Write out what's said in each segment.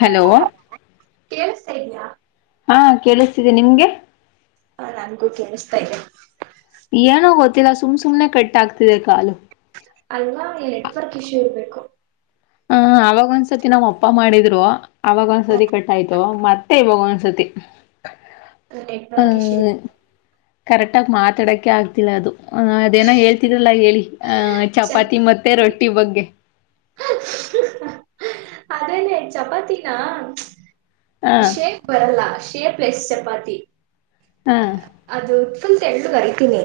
Hello ಕೇಳಿಸ್ತಾ ಇದ್ಯಾ ಹಾ ಕೇಳಿಸ್ತಿದೆ ನಿಮ್ಗೆ ಹ ನನ್ಗೂ ಕೇೇಳಸ್ತಾ ಇದೇ ಏನೋ ಗೊತ್ತಿಲ್ಲ ಸುಮ್ ಸುಮ್ನೆ ಕಟ್ಟ ಆಗ್ತಿದೆ ಕಾಲು ಅಲ್ವಾ ನೆಟ್ವರ್ಕ್ ಇಶ್ಯೂ ಇರ್ಬೇಕು ಹ ಅವಾಗ ಒಂದ್ಸತಿ ನಾವ್ ಅಪ್ಪ ಮಾಡಿದ್ರು ಅವವಾಗ ಒಂದ್ಸತಿ ಕಟ್ಟಾಯ್ತು ಮತ್ತೆ ಇವಾಗ ಒಂದ್ಸ ಸತಿ ನೆಟ್ವರ್ಕ್ ಇಶ್ಯೂ ಕರೆಕ್ಟ ಆಗ ಮಾತಾಡಕ್ಕೆೆ ಆಗ್ತಿಲ್ಲ ಅದು ಅದೇನೋ ಹೇಳ್ತಿದ್ರಲ್ಲ ಹೇಳಿ ಹಹ ಚಪಾತಿ ಮತ್ತೆ ರೊಟ್ಟಿ ಬಗ್ಗೆ ಅದೇೇ ಚಪಾತಿನ ಹ ಶೇಪ್ ಬರಲ್ಲ ಸೇಫ್ ಲೆಸ್ ಚಪಾತಿ ಹ ಅದು ಫುಲ್ಲು ತಳ್ಳಗೆ ಹರಿತಿನಿ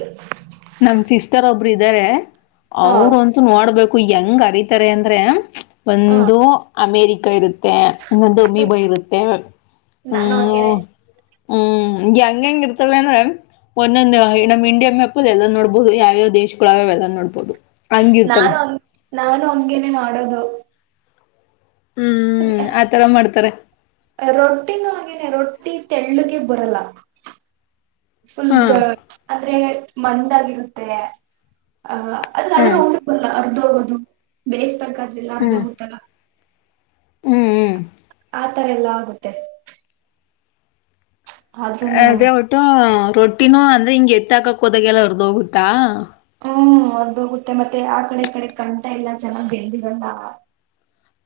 ನಮ ಸಿಸ್ಟರ್ ಒಬ್ರು ಇದಾರೆ ಹ ಅವರು ಅಂತೂ ನೋಡ್ಬೇಕು ಯಂಗ್ ಅರಿತಾರೆ ಅಂದ್ರೆ ಒಂದು ಅಮೇರಿಕ ಇರುತ್ತೆ ಇನ್ನೊಂದು ಮಿ ಬ ಇರುತ್ತೆ ನಾನು ಹ್ಮ್ ಹಂಗೇನೆ ಹ್ಮ್ಂ ಹಂಗಂಗ ಇರ್ತಲ್ಲಂದ ಒಂದೊಂದು ನಮ್ಮ್ ಇಂಡಿಯ ಮ ಲ್ ಎಲ್ಲಾ ನೋಡ್ಬಹುದು ಯಾವ್ಯಾವ ದೇಶಗಳಾಗ್ಯಾವ ಎಲ್ಲ ನೋಡ್ಬೋದು ಹಂಗಿರ್ತವೆ ನಾನು ನಾನು ಹಂಗೇನೆ ಮಾಡೋದು ಹ್ಮ್ ಆತರ ಮಾಡ್ತಾರೆ ರೊಟ್ಟಿನೂ ಹಾಗೇನೆ ರೊಟ್ಟಿ ತೆಳ್ಳುಗೆ ಬರಲ್ಲ ಫುಲ್ಗ ಹ್ಮ್ ಅಂದ್ರೆ ಮಂದಗರುತ್ತೆ ಅ ಅದಾದ್ರೂ ಹ್ಮ್ ಹೋಗದಲ್ಲ ಅರ್ಧ ಹೋಗೋದು ಬೇಯಿಸಬೇಕ್ಲಿಲ್ಲ ಅರ್ಧ ಹ್ಮ್ ಹೋಗುತ್ತಲ್ಲ ಹ್ಮ್ ಹ್ಮ್ ಆತರ ಎಲ್ಲಾ ಆಗುತ್ತೆ ಆದ್ರೂನು ದೇ ಒಟ್ಟು ರೊಟ್ಟಿನೂ ಅಂದ್ರೆ ಹಿಂಗಗೆ ಎತ್ತ ಹಾಕಕ್ ಹೋದಗೆಲ್ಲ ಹೊರದ ಹೋಗುತ್ತಾ ಹ್ಮ್ ಹೊರ್ದೋಗುತ್ತೆ ಮತ್ತೆ ಆ ಕಡೆ ಕಡೆ ಕಂಠ ಎಲ್ಲ ಚೆನ್ನಾಗ್ ಬೆಂದಿಗಳಲ್ಲ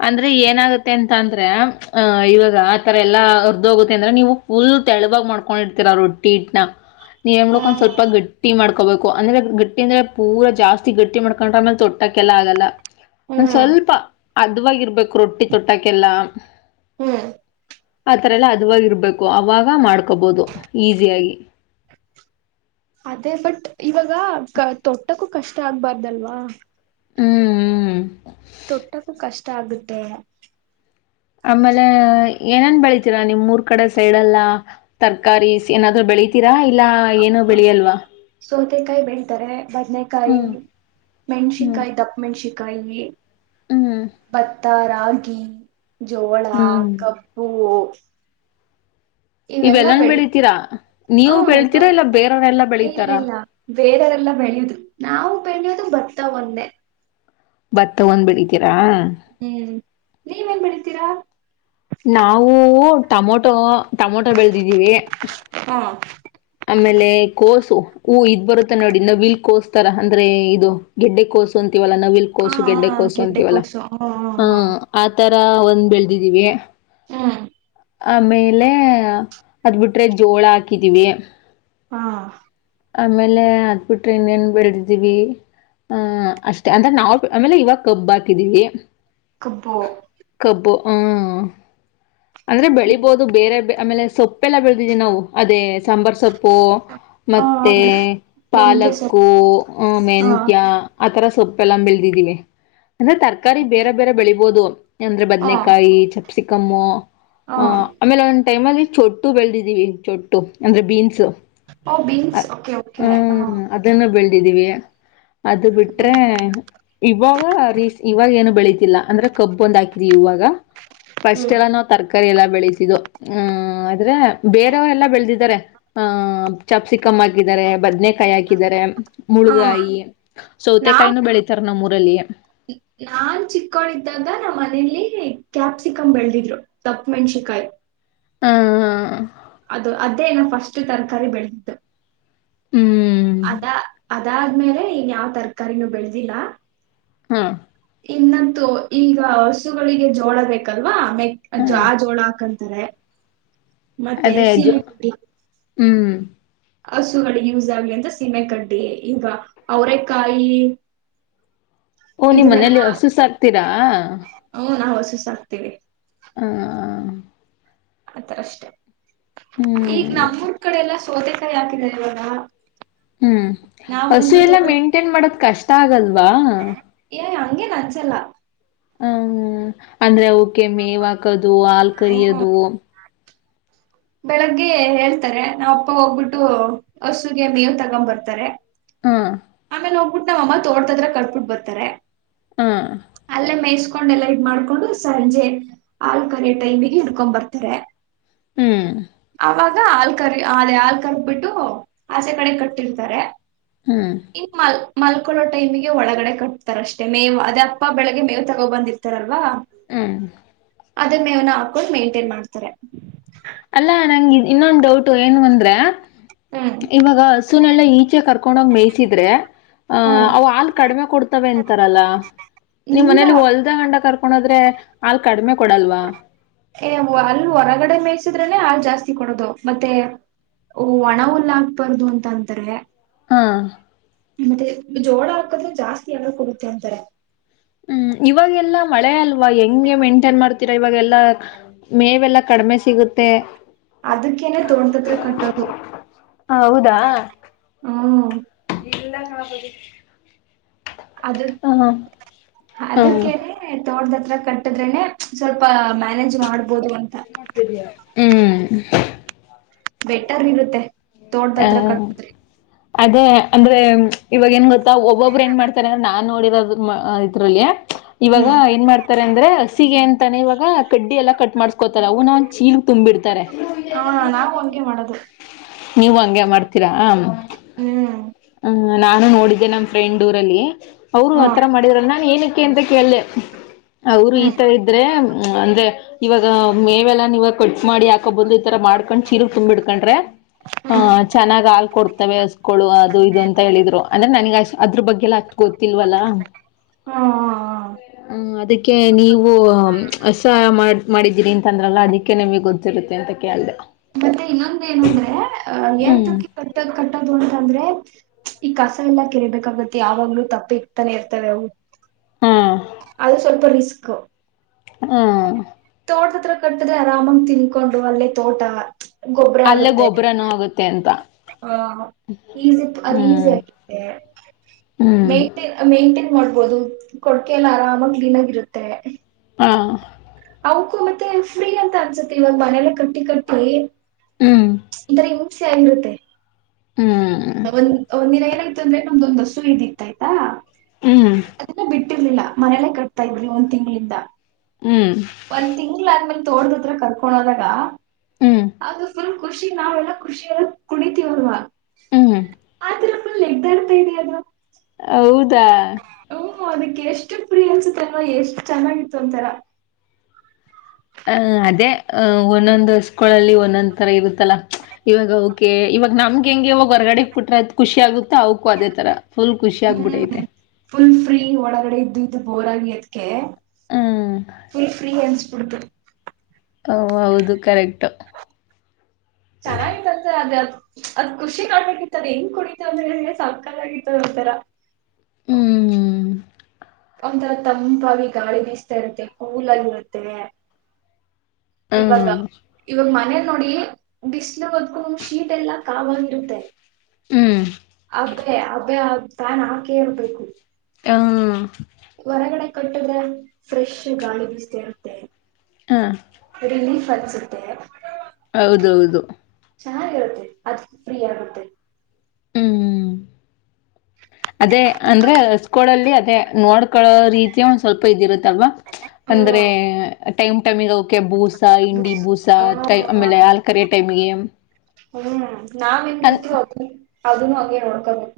ಅಂದ್ರೆ ಏನಾಗುತ್ತೆ ಅಂತ ಅಂದ್ರೆ ಅಹ ಇವಾಗ. ಆತರ ಎಲ್ಲಾ ಹರ್ದೋಗುತ್ತೆ ಅಂದ್ರೆ ನೀವು ಫುಲ್- ಫುಲ್ ತೆಳಗಮಾಡ್ಕೊಂಡಿರ್ತೀರ ರೊಟ್ಟಿ ಇಟ್ ನ ನೀ ಎನ್ಮಾಡಬೇಕ ಹ್ಮ್ ಸ್ವಲ್ಪ ಗಟ್ಟಿ ಮಾಡ್ಕೋಬೇಕು. - ಅಂದ್ರೆ ಗಟ್ಟಿ ಅಂದ್ರೆ ಪೂರ ಜಾಸ್ತಿ ಗಟ್ಟಿ ಮಾಡ್ಕೊಂಡ್ರೆ ಆಮೇಲೆ ತಟ್ಟಕ್ಕೆಲ್ಲ ಆಗಲ್ಲ. ಒಂದ ಹ್ಮ್ ಸ್ವಲ್ಪ ಅದವಾಗಿರ್ಬೇಕು ರೊಟ್ಟಿ ತಟ್ಟಕ್ಕೆಲ್ಲ. ಹ್ಮ್, [inaudible] ಆತರ ಎಲ್ಲ ಅದುವಾಗಿ ಇರ್ಬೇಕು ಅವಾಗ ಮಾಡ್ಕೊಬೋದು ಈಸಿಯಾಗಿ. ಅದೇ ಬಟ್ ಇವಾಗ ತೊಟ್ಟಕ್ಕೂ ಕಷ್ಟ ಆಗ್ಬಾರ್ದಲ್ವಾ., - ಹ್ಮ್, ಹ್ಮ್- ತೊಟ್ಟಕ್ಕೂ ಕಷ್ಟ ಆಗುತ್ತೆ. ಆಮೇಲೆ ಏನೇನ್ ಬೆಳಿತೀರಾ ನಿಮ್ ಮೂರ್ ಕಡೆ ಸೈಡ್ ಎಲ್ಲಾ ತರ್ಕಾರಿಸ್ ಏನಾದ್ರೂ ಬೆ- ಬೆಳಿತೀರಾ ಇಲ್ಲ ಏನೋ ಹ ಬೆಳಿಯಲ್ವಾ, - ಸೌತೆಕಾಯಿ ಬೆಳ್ತಾರೆ. ಹ್ಮ್ ಬದನೆಕಾಯಿ- ಹ್ಮ್ ಮೆಣಸಿಕಾಯಿ, ದಪ್ಪ ಮೆಣ್ಸಕಾಯಿ, ಹ್ಮ್ ಭತ್ತ, ರಾಗಿ - ಜೋಳ, ಹ್ಮ್ ಕಬ್ಬು- ಇವೆಲ್ಲಾ ಇವೆಲ್ಲನ್ ಬೆಳಿ, ಬೆಳಿತೀರಾ ನೀವು ಹ್ಮ ಎಲ್ಲ ಬೆಳಿತೀರಾ ಇಲ್ಲ ಬೇರೆಯವರೆಲ್ಲಾ ಇಲ್ಲ ಬೆಳಿತಾರ -ಇಲ್ಲ ಬೇರೆ- ಲ್ಲ ಬೆಳೆಯುದು ನಾವು ಬೆಳೆಯುದು ಭತ್ತ ಒಂದೇ. ಭತ್ತ ಒಂದ್ ಬಿಳಿತೀರಾ. ಹ್ಮ್, ನೀವೇನ್ ಬೆಳಿತೀರಾ., ನಾವು ಟಮೊಟೊ- ಟಮೊಟೊ ಬೆಳೆದಿದ್ದೀವಿ. ಹಾ ಆಮೇಲೆ ಕೋಸು ಹೂ ಇದ್ ಬರುತ್ತೆ. ನೋಡಿ ನ ವಿಲ್ ಕೋಸ್ತರ ಅಂದ್ರೆ ಇದು ಗೆಡ್ಡೆ ಕೋಸು ಅಂತ ಲ್ಲ ನವಿಲ್ ಹ ಕೋಸು ಗೆಡ್ಡೆಕೋಸು ಅಂತೀವಲ್ಲ ಹ ಆತರ. ಒಂದ್ ಬೆಳದಿದೀವಿ [unintelligible] ಹಾ [inaudible] ಆಮೇಲೆ ಅದ್ ಬಿಟ್ರೆ ಜೋಳ ಹಾಕಿದೀವಿ. ಹಾ, ಆಮೇಲೆ ಅತ್ಬಿಟ್ರೆ ಇನ್ನೇನ್ ಬೆಳೆದಿದ್ದೀವಿ. ಹ, ಅಷ್ಟೇ ಅಂದ್ರೆ ನಾವು ಆಮೇಲೆ ಇವಾಗ ಕಬ್ಬ ಹಾಕಿದೀವಿ. - ಕಬ್ಬೋ [inaudible] ಹ್ಮ, ಅಂದ್ರೆ ಬೆಳಿಬೋದು ಬೇರೆ ಆಮೇಲೆ ಸೊಪ್ಪೆಲ್ಲ ಬೆಳದಿದವಿ ನಾವು ಅದೇ ಸಾಂಬಾರ್ ಸೊಪ್ಪು. ಹ ಮತ್ತೆ ಮೆಂತ್ಯ ಸೊಪ್ಪು ಪಾಲಕ್ಕು, ಹಾ ಮೆಂತ್ಯ ಆತರ ಸೊಪ್ಪು ಲ್ಲ ಬೆಳದಿದೀವಿ. ಅಂದ್ರೆ ತರಕಾರಿ ಬೇರೆ -ಬೇರೆ ಬೆಳಿಬಹುದು. ಅಂದ್ರೆ ಬದ್ನೇಕಾಯಿ ಚ- ಪ್ ಸಿಕ್ಕಮ್ಮ [unintelligible] ಹ [inaudible] ಟೈಮಲ್ಲಿ ಚೊಟ್ಟು ಬೆಳೆದಿದ್ದೀವಿ ಚೊಟ್ಟು ಅಂದರೆ ಬೀನ್ಸು. ಓ ಬೀನ್ಸ್ ಓಕೆ, ಓಕೆ ಹ ಅದನ್ನು ಅದು ಬಿಟ್ರೆ ಇವಾಗ ರೀ, ಇವಾಗ ಏನು ಬೆಳ- ಅಂದ್ರೆ ಕಬ್ಬು ಒಂದ್ ಹಾಕಿದೀವಿ ಇವಾಗಪಸ್ಟ್ ಹ್ಮ್ ಎಲ್ಲ ನ ತರ್ ತ ರಕಾರಿ ಎಲ್ಲಾ ಬೆಳಿತಿದ್ದು. ಆ ಆದ್ರೆ ಬೇರೆಯವ್ ಎಲ್ಲ ಬೆಳೆದಿದ್ದಾರೆ ಆ ಚಪ್ ಸಿ- ಕ್ಯಾಪ್ಸಿಕಮ್ಮ ಹಾಕಿದರೆ. ಬದ್ನೆಕಾಯಿ ಹಾಕಿದರೆ ಹಾ ಮುಳ್ಗಾಯಿ, ಸೌತೆಕಾಯಿನ ನಾವು ಬೆಳಿತಾರ ನಮ್ಮ್ ಊರಲ್ಲಿ. ಬೆಲಿಯ [unintelligible] ನಾನ್ ಚಿಕ್ಕೊಂಳ್ಳಿದ್ದಾಗ ನಮ್ಮನೆ ಕ್ಯಾಪ್ಸಿಕಮ್ ಬೆಳದಿದ್ರು ತಪ್ಪ ಮೆಣಸಿಕಾಯಿ. ಹಾ, ಅದು ಅದೇ ನಾನು ಫಸ್ಟ್ ತರಕಾರಿ ಬೆಳೆದು- ಹ್ಮ್ ಅದಾದ್ಮೇಲೆ ಇನ್ ಯಾವ್ ತರಕಾರಿನೂ ಬೆಳೆದಿಲ್ಲ. ಹಾ ಇನ್ನ ಈಗ ಹಸುಗಳಿಗೆ ಜೋಳ ಬೇಕಲ್ವಾ ಮೆಕ್ ಹ ಆ ಜೋಳ ಹಾಕಂತಾರೆ. ಮತ್ತೆ ಅದೇ ಜ ಸೀಮಂ ಹ್ಮ್ [unintelligible] ಹಸುಗಳಿಗೆ ಯೂಸ್ ಆಗ್ಲಿ ಅಂತ ಸೀಮೆ ಕಡ್ಡಿ ಈಗ ಅವ್ರೇ ಕಾಯಿ ಓ ಇ ನಿಮ್ಮ್ ನೆನ ಮನೇಲಿ ಹ ಹಸು ಸಾಕ್ತೀರಾ ನಾ ವಸಿಸ [unintelligible] ಸಾಕ್ತವಿ [inaudible] ಹ -ಹ ಆತರ ಅಷ್ಟೆ ಈಗ ಹ್ಮ್ ನಮ್ಮೂರ್ ಕಡೆ ಎಲ್ಲ ಸೋತೆತ ಯಾಕಿದೆ ಇಲ್ವಲ್ಲ. ಹ್ಮ್- ಹಸು ಎಲ್ಲಾ ತೋಟ ಮೇಂಟೇನ್ ಮಾಡೋದ ಕಷ್ಟ ಆಗಲ್ವಾ. ಹಂಗೆ -ನ -ಅನ್ಸಲ್ಲ. ಹ್ಮ -ಅಂದ್ರೆ ಅವಕ್ಕೆ ಮೇವಾಕದು ಆಲ್ ಹ್ಮ ಕರಿದು. ಬೆಳಗ್ಗೆ ಹೇಳ್ತಾರೆ ನಾವ್ ಅಪ್ಪ ಹೋಗ್ಬಿಟ್ಟು ಹಸುಗೆ ಮೀವು ತಗೊ ಬರ್ತಾರೆ. ಹಾ ಆಮೇಲೆ ಹೋಗ್ಬಿಟ್ಟು ನಾವ್ ಅಮ್ಮ ತೋಡ್ತದ್ರ ಕಟ್ಬಿಟ್ ಬರ್ತಾರೆ ಹಾ ಅಲ್ಲೇ ಮೈಸ್. ಕೊಂಡೆಲ್ಲ ಇದ್ ಮಾಡ್ಕೊಂಡು ಸಂಜೆ ಆಲ್ ಕರೆ ಟೈಮಿಗೆ ಹಿಡ್ಕೊಂಡು ಬರ್ತಾರೆ. ಹ್ಮ್ ಆ- ಹಲ್ ಕರಿ- ಆ- ಹಾ ಕರ್ದಬಿಟ್ಟು ಆಸೆ ಕಡೆ ಕಟ್ಟಿರ್ತಾರೆ ಹ್ಮ್ ಇ್ಮಲ್ ಮಲ್ಕೊಳ್ಳೋ ಟೈಮಿಗೆ ಒಳಗಡೆ ಕಟ್ತಾರ ಅಷ್ಟೇ ಮೇವು ಅದೇ ಅಪ್ಪ ಬೆಳಿಗ್ಗೆ ಮೇವ್ ತಗೋ ಬಂದಿರ್ತಾರಲ್ವಾ. ಹ್ಮ್ ಅದನ್ ಮೇವನ ಹಾಕೊಂಡು ಮೇಂಟೈನ್ ಮಾಡ್ತಾರೆ. ಅಲ್ಲ ನಂಗೆ ಇನ್ನೊಂದು ಡೌಟ್ ಏನು ಅಂದ್ರೆ ಹ್ಮ್ ಇವಾಗ ಸುನಲ್. ಲ್ಲ- ಈಚೆ ಕರ್ಕೊಂಡೋಗ್ ಮೇಯಿಸಸಿದ್ರೆ ಅಹ್ ಹ್ಮ್ ಅವು ಹಾಲ್ ಕಡಿಮೆ ಕೊಡ್ತವೆ ಅಂತಾರಲ್ಲ. ನಿಮ್ ಮನೇಲಿ ಇಲ್ಲ ಹೊಲ್ದ ಅಂಡ ಕರ್ಕೊಂಡೋದ್ರೆ ಹಾಲ್ ಕಡಿಮೆ ಕೊಡಲ್ವಾ. ಏ -ಅಲ್ ಹೊರಗಡೆ ಮೇಯಸಿದ್ರನೆ ಹಾ ಜಾಸ್ತಿ ಕೊಡೋದು ಮತ್ತೆ. ಓ -ಒಣವುಲ್ಲಾಕ್ಬಾರ್ದು ಅಂತ ಅಂತಾರೆ. ಹಾ ಮತ್ತೆ ಜೋಳ ಹಾಕದ್ರೆ ಜಾಸ್ತಿ ಯಾರ ಕೊಡುತ್ತೆ ಅಂತಾರೆ. ಹ್ಮ್ ಇವಾಗೆಲ್ಲಾ ಮಳೆ ಅಲ್ವಾ ಹೆಂಗೆ ಮೇಂಟೈನ್ ಮಾಡ್ತೀರಾ ಇವಾಗೆಲ್ಲ ಮೇವೆಲ್ಲಾ ಕಡಿಮೆ ಸಿಗುತ್ತೆ. ಮತ್ತು ಅದಕ್ಕೇನೆ ತೋಟಡತತ್ರ ಕಟ್ಟೋದು- ಹ ಹೌದಾ ಹ್ಮ ಎಲ್ಲ ಹಣಪತಿ ಅದು ಹ್ಮ ಅದಕ್ಕೆ ತೋರ್ [unintelligible] ಕಟ್ಟಿದ್ರೆ ಸ್ವಲ್ಪ ಮ್ಯಾನೇಜ್ ಮಾಡ್, ಹ್ಮ್ ಬೆಟರ್ ಇರುತ್ತೆ ತೋಟದ ಹತ್ರ ಹ ಕಟ್ಟಿದ್ರೆ ಅದೇ ಅಂದ್ರೆ ಇವಾಗ ಏನ್ ಗೊತ್ತಾ ಒಬ್ಬೊಬ್ರು ಏನ್ ಮಾಡ್ತಾರೆ ಅಂದ್ರ ನಾ ನೋಡಿರೋದು ಇದ್ರರಲ್ಲಿ. ಇವಾಗ ಹ್ಮ್ ಏನ್ ಮಾಡ್ತಾರೆ ಅಂದ್ರೆ ಹಸಿಗೆ ಅಂತಾನೆ ಇವಾಗ ಕಡ್ಡಿ ಎಲ್ಲಾ ಕಟ್ ಮಾಡ್ಸ್ಕೋತಾರ ಅವು ನ ಚೀಲ್ ತುಂಬಿಡ್ತಾರೆ ಹಾ -ನಾವು ಅಂಗೆ ಮಾಡದು ನೀವು ಹಂಗಗೆ ಮಾಡ್ತೀರಾ ಹ್ಮ- ಹ್ಮ್ ನಾನು ನೋಡಿದ್ದೆ ನಮ್ ಫ್ರೆಂಡ್ ಊರಲ್ಲಿ ಅವ್ರು ಹ್ಮ್ ಆತರ ಮಾಡಿದ್ರಲ್ಲ ನಾನನ್ ಏನಕ್ಕೆ ಅಂತ ಕೇಳ್ದ. ಅವರು ಹ್ಮ್ ಹ್ಮ್ ಈತರ ಇದ್ರೆ ಅಂದ್ರೆ ಮೇವೆಲ್ಲ ನೀವಾಗ ಕಟ್ ಮಾಡಿಾಕ ಬಂದು ಈತರ ಮಾಡ್ಕೊಂಡ್ ಚೀರು ತುಂಬ್ಡ್ಕೊಂಡ್ರೆ ಹ್ಮ್ ಹಹ ಚೆನ್ನಾಗ್ ಹಾಲ್ ಕೊಡ್ತವೆ ಅಸ್ಕಳು ಅದು ಇದು ಅಂತ ಹೇಳಿ. ದ್ರು ಅಂದ್ರೆ ನನಗ್ ಅ್ ಅದ್ರ ಬಗ್ಗೆಲ್ಲ ಹತ್ ಗೊ ತಿಲ್ವಲ್ಲ ಹ್ಮ್ ಹ್ಮ -ಅದಕ್ಕೆ ನೀವು ಸಹಾಯ ಮಾಡ್ ಮಾಡಿದ್ದೀರಿ ಅಂತಂದ್ರಲ್ಲ ಅದಕ್ಕೆ ನಮಗೆ ಗೊತ್ತಿರುತ್ತೆ ಅಂತ ಕೇಳ್ದ. ಮತ್ತೆ ಇನ್ನೊಂದ ಏನಂದ್ರೆ ಅ ಹ್ಮ್ ಏತಕ್ಕೆ ಕಟ್ಟ ಕಟ್ಟೋದು ಅಂತಂದ್ರೆ‌ ಈ ಕಸ ಎಲ್ಲಾ ಕೆರಬೇಕಾಗತ್ತೆ ಯಾವಾಗ್ಲೂ ತಪ್ಪಿ ಇಕ್ತಾನೆ ಇರ್ತವೆ ಅವು ಹಾ ಅದು ಸ್ವಲ್ಪ ರಿಸ್ ಹಾ ಕಟ್ಟಿದ್ರೆ ಆರಾಮಂಗ ತಿನ್ಕೊಂಡು ಅಲ್ಲೇ ತೋಟ ಅಲ್ಲೇ ಗೊಬ್ಬರ ಆಗುತ್ತೆ ಅಂತ. ಹ- ಈಸಿ ಅದ ಈಸಿ ಹ್ಮ್ ಆಗೆ ಹ್ಮ್ ಮೇಂಟೇನ್ ಮೇಂಟೇನ್ ಮಾಡ್ಬೋದು ಕೊಡ್ಕೆ ಎಲ್ಲ ಆರಾಮಾಗಿ ಕ್ಲೀನ್ ಆಗರುತ್ತೆ. ಹಾ ಅವಕು ಮತ್ತೆ ಫ್ರೀ ಅಂತ ಅನ್ಸುತ್ತೆ ಇವಾಗ ಮನೇಲೆ ಕಟ್ಟಿ ಕಟ್ಟಿ. ಹ್ಮ್ ಒಂಥರ ಹಿಂಸೆ ಅನರುತ್ತೆ. ಹ್ಮ್ ಇವಗ್ ಒಂದ್ ಒಂದಿನ ಏನಾಯ್ತು ಅಂದ್ರೆ ನಮ್ದೊಂದ್ ಹಸು ಇದ್ದಿತ್ತ ಆಯ್ತಾ. ಹ್ಮ್ ಇಟ್ಟಿರ್ಲಿಲ್ಲ ಮನೇಲೆ ಕಟ್ತಾ ಇದ್ವಿ ಒಂದ್ ತಿಂಗಳಿಂದ. ಹ್ಮ್ ಒಂದ್ ತಿಂಗಳ ಆದ್ಮೇಲ್ ತೋಟದ ಹತ್ರ ಕರ್ಕೊಂಡ ಹೋದಾಗ. ಹ್ಮ್ ಅದು ಫುಲ್ ಖುಷಿ ನಾವೆಲ್ಲ ಖುಷಿ ಆದಾಗ ಕುಣಿತೀವಲ್ವಾ. ಹ್ಮ್ [unintelligible] ನೆಗದಾಡ್ತ ಇದೆ ಅದು. ಹೌದಾ ಹ್ಮ ಅದಕ್ಕ ಎಷ್ಟು ಪ್ರಿ ಅನ್ಸುತ್ತ ಅಲ್ವ ಎಷ್ಟ್ ಚೆನ್ನಾಗಿತ್ತು ಒಂತರ. ಹ ಅದೇ ಅ ಒಂದೊಂದ್ ಹಸ್ಗೊಳಲ್ಲಿ ಒಂದೊಂದ್ ತರ ಇರುತ್ತಲ್ಲಾ ಇವಾಗ ಓಕೆ. ಇವಾಗ ನಮ್ಗೆ ಹೆಂಗೆ ಹೋಗ ಹೊರಗಡೆಕ್ ಬಿಟ್ರೆ ಎಟ್ ಖುಷಿ ಆಗುತ್ತೊ ಅವ್ಕೂ ಅದೇ ತರ ಫುಲ್ ಖುಷಿ ಹ್ಮ್ ಆಗ್ಬಿಟ್ಟೈತೆ. ಫುಲ್ ಫ್ರೀ ಒಳಗಡೆ ಇದ್ದು ಇದ್ದು ಬೋರ್ ಆಗಿ ಅದ್ಕೆ ಹ್ಮ್ ಫುಲ್ ಫ್ರೀ ಅನ್ ಬಿಡ್ತು. ಹಓ ಹೌದು ಕರೆಕ್ಟ್. ಚೆನ್ನಾಗಿತ್ತಂತೆ ಅದೇ ಅದು ಅದ್ ಖುಷಿ ನೋಡಬೇಕಿತ್ತು ಹೆಂಗ್ ಕುಣಿತು ಅಂದ್ರೆ ಸಕ್ಕತಾಗಿತ್ತು ಒಂತರ. ಹ್ಮ್ ಒಂತರ ತಂಪಾಗಿ ಗಾಳಿ ಬೀಸ್ತಾ ಇರುತ್ತೆ ಕೂಲಾಗಿ ಇರುತ್ತೆ. ಇವಾಗ ಹ್ಮ್ ಇವಾಗ ಮನೆ ನೋಡಿ ಬಿಸ್ಲು ಅದ್ಕು ಶೀಟ್ ಎಲ್ಲ. ಕಾವಾಗಿರುತ್ತೆ ಹ್ಮ್ ಅಬೆ ಅಬೆ ಫ್ಯಾನ ಹಾಕೆ ಇರ್ಬೇಕು. ಹ ಕಟ್ಟದ್ರೆ ಫ್ರೆಶ್ ಗಾಳಿ ಬೀಸ್ತಾ ಇರುತ್ತೆ. ಹಾ ರಿಲೀಫ್ ಅನ್ಸುತ್ತೆ. ಹೌದೌದು ಚೆನ್ನಾಗಿರುತ್ತೆ ಅದ್ ಫ್ರೀ ಆಗುತ್ತೆ. ಹ್ಮ್ [inaudible] ಅದೇ ಅಂದ್ರೆ ನಿಮ್ಮಲ್ಲಿ ಹಸ್ಗೊಳಲ್ಲಿ ಅದೇ ನೋಡ್ಕಳೋ ರೀತಿಯ ಒಂದ ಸ್ವಲ್ಪ ಇದಿರುತ್ತಲ್ವಾ. ಅಂದ್ರೆ ಟೈಮ್ ಟೈಮಿಗ ಅವುಕ್. ಕೆ ಭೂಸಾ ಇಂಡಿ ಭೂಸಾ ಕ ಹ್ಮ್ ಅಮೇಲೆ ಹಾಲ ಕರಿಯೋ ಟೈಮಿಗೆ ಹ್ಮ್ ನಾವ್ ಅನ್ ಹೆಂಗರ್ತಿಯೊ ಅದ ಅದುನ್ನು ಹಂಗೆ ನೋಡ್ಕೋಬೇಕ.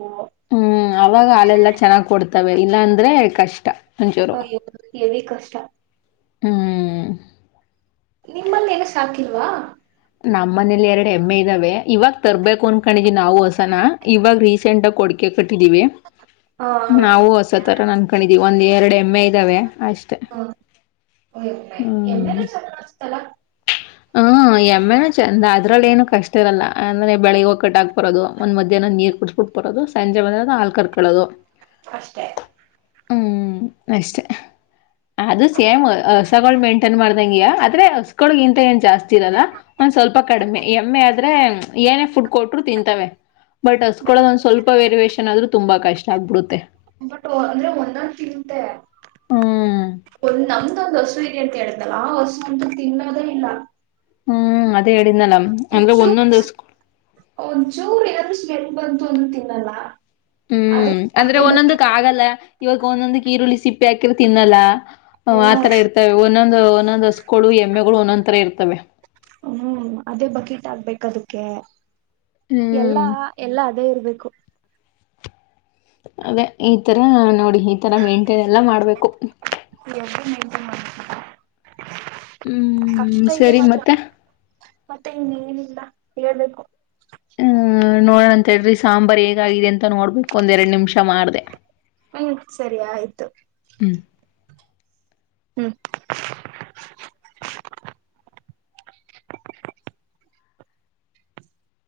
ಹ್ಮ್ ಅವಾಗ ಹಾಲೆಲ್ಲ ಚೆನ್ನಾಗ್ ಕೊಡ್ತವೆ ಇಲ್ಲಾ ಅಂದ್ರೆ ಕಷ್ಟ ಒಂಚೂರು ಹ ಎ ಹೆವಿ ಕಷ್ಟ. ಹ್ಮ್ ನಿಮ್ಮಲ್ಲೆನು ಸಾಕಿಲ್ವಾ. ನಮ್ಮ ಮನೇಲಿ ಎರಡು ಏಮ್ಮೆ ಇದಾವೆ ಇವಾಗ ತರ್ಬೇಕು ಅನ್ಕೊಂಡಿದ್ವಿ ನಾವು ಹಸಾನಾ ಇವಾಗ ರೀಸೆಂಟ್ಗ ಕೊಡಿಕೆ ಕಟ್ಟಿದೀವಿ ಹಾ ನಾವು ಹಸ ತರಣ ಆನ್ಕೊಂಡಿದೀವಿ ಒಂದ್ ಎರಡು ಎಮ್ಮೆ ಇದಾವೆ. ಹ ಓ ಎಮ್ಮೆನು ಚೆನಾಗನಿಸುತ್ತಲ್ಲ. ಹ್ಮ ಎಮ್ಮೆನು ಚಂದ. ಅದರಲ್ಲಿ ಏನು ಕಷ್ಟ ಇರಲ್ಲ ಅಂದ್ರೆ ಬೆಳಿಗ್ಗೆ ಹೋಗ್ ಕಟ್ಟ ಆಕ್ ಬರೋದು ಒಂದು ಮಧ್ಯಾಹ್ನ ನೀರು ಕುಡಿಸಸ್ಬಿಟ್ಟುರೋದು ಸಂಜೆ ಬಂದ ಆ ಹಾಲ್ ಕರಕಳದು. ಅಷ್ಟೆ ಹ್ಮ್ ಅಷ್ಟೇ ಅದು ಸೇಮ್ ಹಸಗಳ ಮೇಂಟೈನ್ ಮಾಡ್ದಂಗ್ಯ ಆದ್ರೆ ಗಿಂತ ಏನ್ ಜಾಸ್ತಿ ಇರಲ್ಲ ಒಂದ್ ಸ್ವಲ್ಪ ಕಡಿಮೆ ಎಮ್ಮೆ ಆದ್ರೆ ಏನೇ ಫುಡ್ ಕೊಟ್ರು ತಿಂತವೆ. ಬಟ್ ಹಸ್ಕೊಳದ ಒಂದ್ ಸ್ವಲ್ಪ ವೇರಿಯೇಷನ್ ಆದ್ರೂ ತುಂಬಾ ಕಷ್ಟ ಆಗ್ಬಿಡುತ್ತೆ. ಬಟ್ ವ ಅಂದ್ರೆ ಒಂದೊಂದ ತಿಂತೆ. ಹ್ಮ್ ಒಂದ್ ನಮ್ದು ಒಂದ್ ಹಸು ಇದೆ ಅಂತ ಹೇಳಿದ್ನಲ್ಲ ಆ ಹಸು ಅಂತ್ರು ತಿನ್ನೋದೇ ಇಲ್ಲ. ಹ್ಮ್ ಅದೇ ಹೇಳಿದ್ನ ನ ಅಂದ್ರೆ ಒಂಚೂರು ಒಂದೊಂದ್ ದಿವಸ್ ಕೆಲ್ ಬಂತು ಅಂದು ತಿನ್ನಲ್ಲ ಅದು ಹ್ಮ್ ಅಂದ್ರೆ ಅದೇ ಒಂದೊಂದಕ್ ಬಕೆಟ್ ಆಗಲ್ಲ ಇವಾಗ ಒಂದೊಂದ ಈರುಳ್ಳಿ ಸಿಪ್ಪಿ ಹಾಕಿರ ತಿನ್ನಲ್ಲ. ಹ ಹ್ಮ ಆತರ ಇರ್ತವೆ ಒಂದೊಂದು ಒಂದೊಂದ್ ಹಸ್ಗಳು ಎಮ್ಮೆಗಳು ಒಂದೊಂದ್ ತರ ಇರ್ತವೆ. ಹ್ಮ್ ಅದೇ ಬಕೀಟ್ ಆಗ್ಬೇಕ ಅದಕ್ಕೆ ಎಲ್ಲಾ ಹ್ಮ್ ಎಲ್ಲಾ ಅದೇ ಇರ್ಬೇಕು ಅದೇ ಈ ತರ ನೋಡಿ ಈ ತರ ಮೇಂಟೈನ್ ಎಲ್ಲ ಮಾಡ್ಬೇಕು. ಕಷ್ಟ ಹ್ಮ್ ಇದೆ ಸರಿ ಮಾತ್ರ ಮತ್ತೆ ಮತ್ತೆ ಇನ್ನೇನಿಲ್ಲ. ಹೇಳ್ಬೇಕು ಹ್ಮ್ ನೋಡಣ ಅಂತ ಹೇಳ್ರಿ ಸಾಂಬಾರ್ ಹೇಗಾಗಿದೆ ಅಂತ ನೋಡ್ಬೇಕು. ಒಂದೆರಡು ನಿಮಿಷ ಮಾಡ್ದೇ ಹ್ಮ್ ಸರಿ ಆಯ್ತು ಹ್ಮ್ ಹ್ಮ್